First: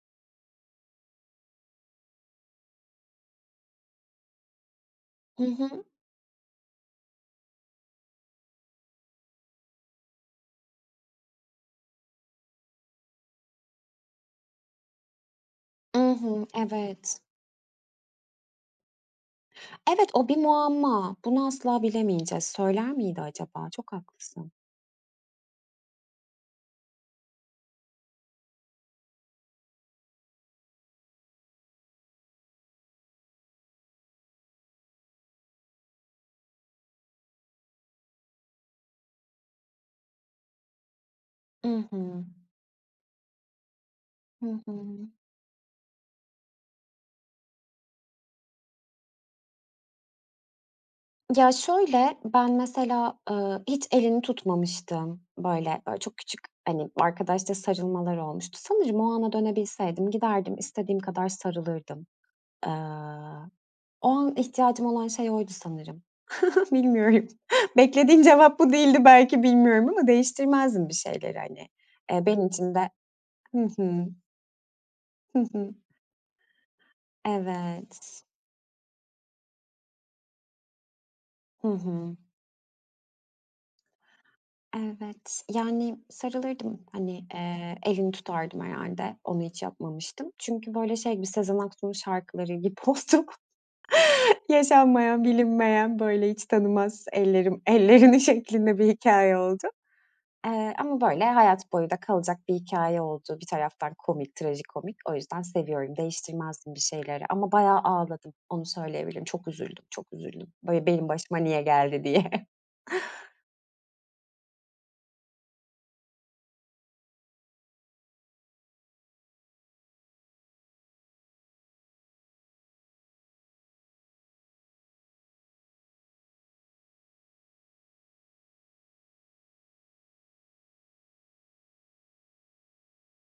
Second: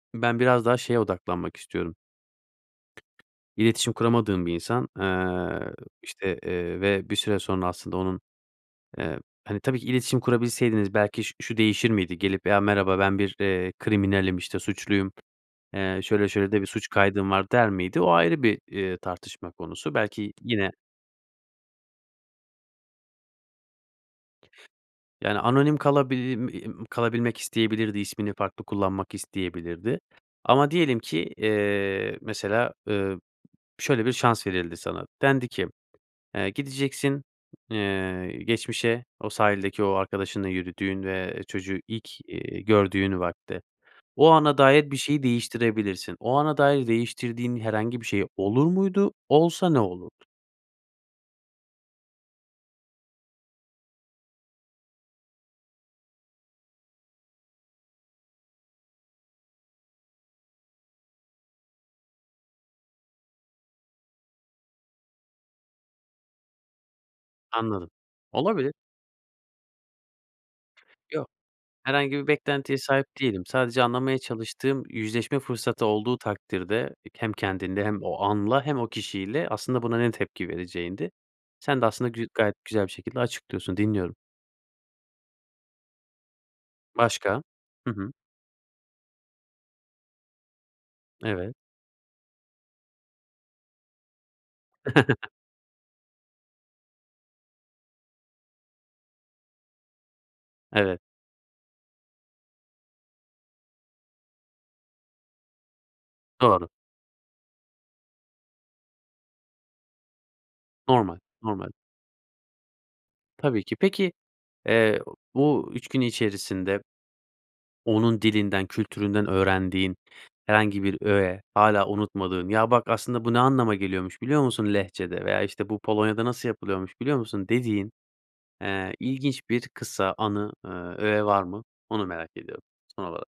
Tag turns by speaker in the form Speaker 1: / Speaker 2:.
Speaker 1: Ben biraz daha şeye odaklanmak istiyorum. İletişim kuramadığım bir insan,
Speaker 2: Hı
Speaker 1: eee,
Speaker 2: hı.
Speaker 1: işte, eee, ve bir süre sonra aslında onun, eee, hani, tabii ki iletişim kurabilseydiniz belki ş şu değişir miydi? Gelip "Ya merhaba ben bir, eee, kriminalim işte suçluyum,
Speaker 2: I
Speaker 1: eee, şöyle
Speaker 2: hı,
Speaker 1: şöyle de bir suç
Speaker 2: evet.
Speaker 1: kaydım var." der miydi o ayrı bir, eee, tartışma konusu
Speaker 2: Evet, o
Speaker 1: belki
Speaker 2: bir
Speaker 1: yine
Speaker 2: muamma, bunu asla bilemeyeceğiz, söyler miydi acaba? Çok haklısın.
Speaker 1: Yani, anonim kalabi i im kalabilmek isteyebilirdi ismini farklı kullanmak isteyebilirdi. Ama diyelim ki, eee, mesela, ııı, şöyle bir şans verildi sana, dendi ki, "Eee, gideceksin, eee, geçmişe o sahildeki o arkadaşınla yürüdüğün ve, eee,
Speaker 2: I
Speaker 1: çocuğu ilk,
Speaker 2: hı.
Speaker 1: iii, gördüğün vakte, o ana
Speaker 2: Hı
Speaker 1: dair bir
Speaker 2: hı.
Speaker 1: şeyi değiştirebilirsin." O ana dair değiştirdiğin herhangi bir şey olur muydu? Olsa ne olurdu?
Speaker 2: Ya, şöyle, ben mesela, ııı, hiç elini tutmamıştım. Böyle böyle, ooo, çok küçük hani arkadaşça sarılmalar olmuştu. Sanırım o ana dönebilseydim giderdim, istediğim kadar sarılırdım. Eee, o an ihtiyacım olan şey oydu sanırım. Bilmiyorum.
Speaker 1: Anladım.
Speaker 2: Beklediğin cevap
Speaker 1: Olabilir.
Speaker 2: bu değildi belki bilmiyorum ama değiştirmezdim bir
Speaker 1: Yok,
Speaker 2: şeyleri, hani.
Speaker 1: herhangi
Speaker 2: Eee,
Speaker 1: bir
Speaker 2: benim için
Speaker 1: beklentiye
Speaker 2: de
Speaker 1: sahip değilim.
Speaker 2: Hı
Speaker 1: Sadece
Speaker 2: hı.
Speaker 1: anlamaya çalıştığım yüzleşme
Speaker 2: Hı hı.
Speaker 1: fırsatı olduğu takdirde ek hem kendinde hem o
Speaker 2: Evet.
Speaker 1: anla hem o kişiyle aslında buna ne tepki vereceğindi.
Speaker 2: Hı
Speaker 1: Sen de aslında
Speaker 2: hı.
Speaker 1: gü gayet güzel bir şekilde açıklıyorsun, dinliyorum.
Speaker 2: Evet, yani, sarılırdım, hani,
Speaker 1: Başka?
Speaker 2: eee,
Speaker 1: Hı hı.
Speaker 2: elini tutardım herhâlde. Onu hiç yapmamıştım. Çünkü böyle şey gibi
Speaker 1: Evet.
Speaker 2: Sezen Aksu'nun şarkıları gibi [unintelligible] Yaşanmayan bilinmeyen böyle hiç tanımaz ellerim ellerini şeklinde bir hikâye oldu. Eee,
Speaker 1: Evet.
Speaker 2: ama böyle hayat boyu da kalacak bir hikâye oldu bir taraftan komik trajikomik o yüzden seviyorum
Speaker 1: Doğru.
Speaker 2: değiştirmezdim bir şeyleri. Ama bayağı ağladım onu söyleyebilirim çok üzüldüm, çok üzüldüm böyle benim
Speaker 1: Normal,
Speaker 2: başıma niye
Speaker 1: normal.
Speaker 2: geldi diye.
Speaker 1: Tabii ki. Peki, eee, bu 3 gün içerisinde onun dilinden, kültüründen öğrendiğin herhangi bir öğe hâlâ unutmadığın, "Ya bak aslında bu ne anlama geliyormuş biliyor musun lehçede veya işte bu Polonya'da nasıl yapılıyormuş biliyor musun?" dediğin, eee, ilginç bir kısa anı, eee, öğe var mı onu merak ediyorum son olarak.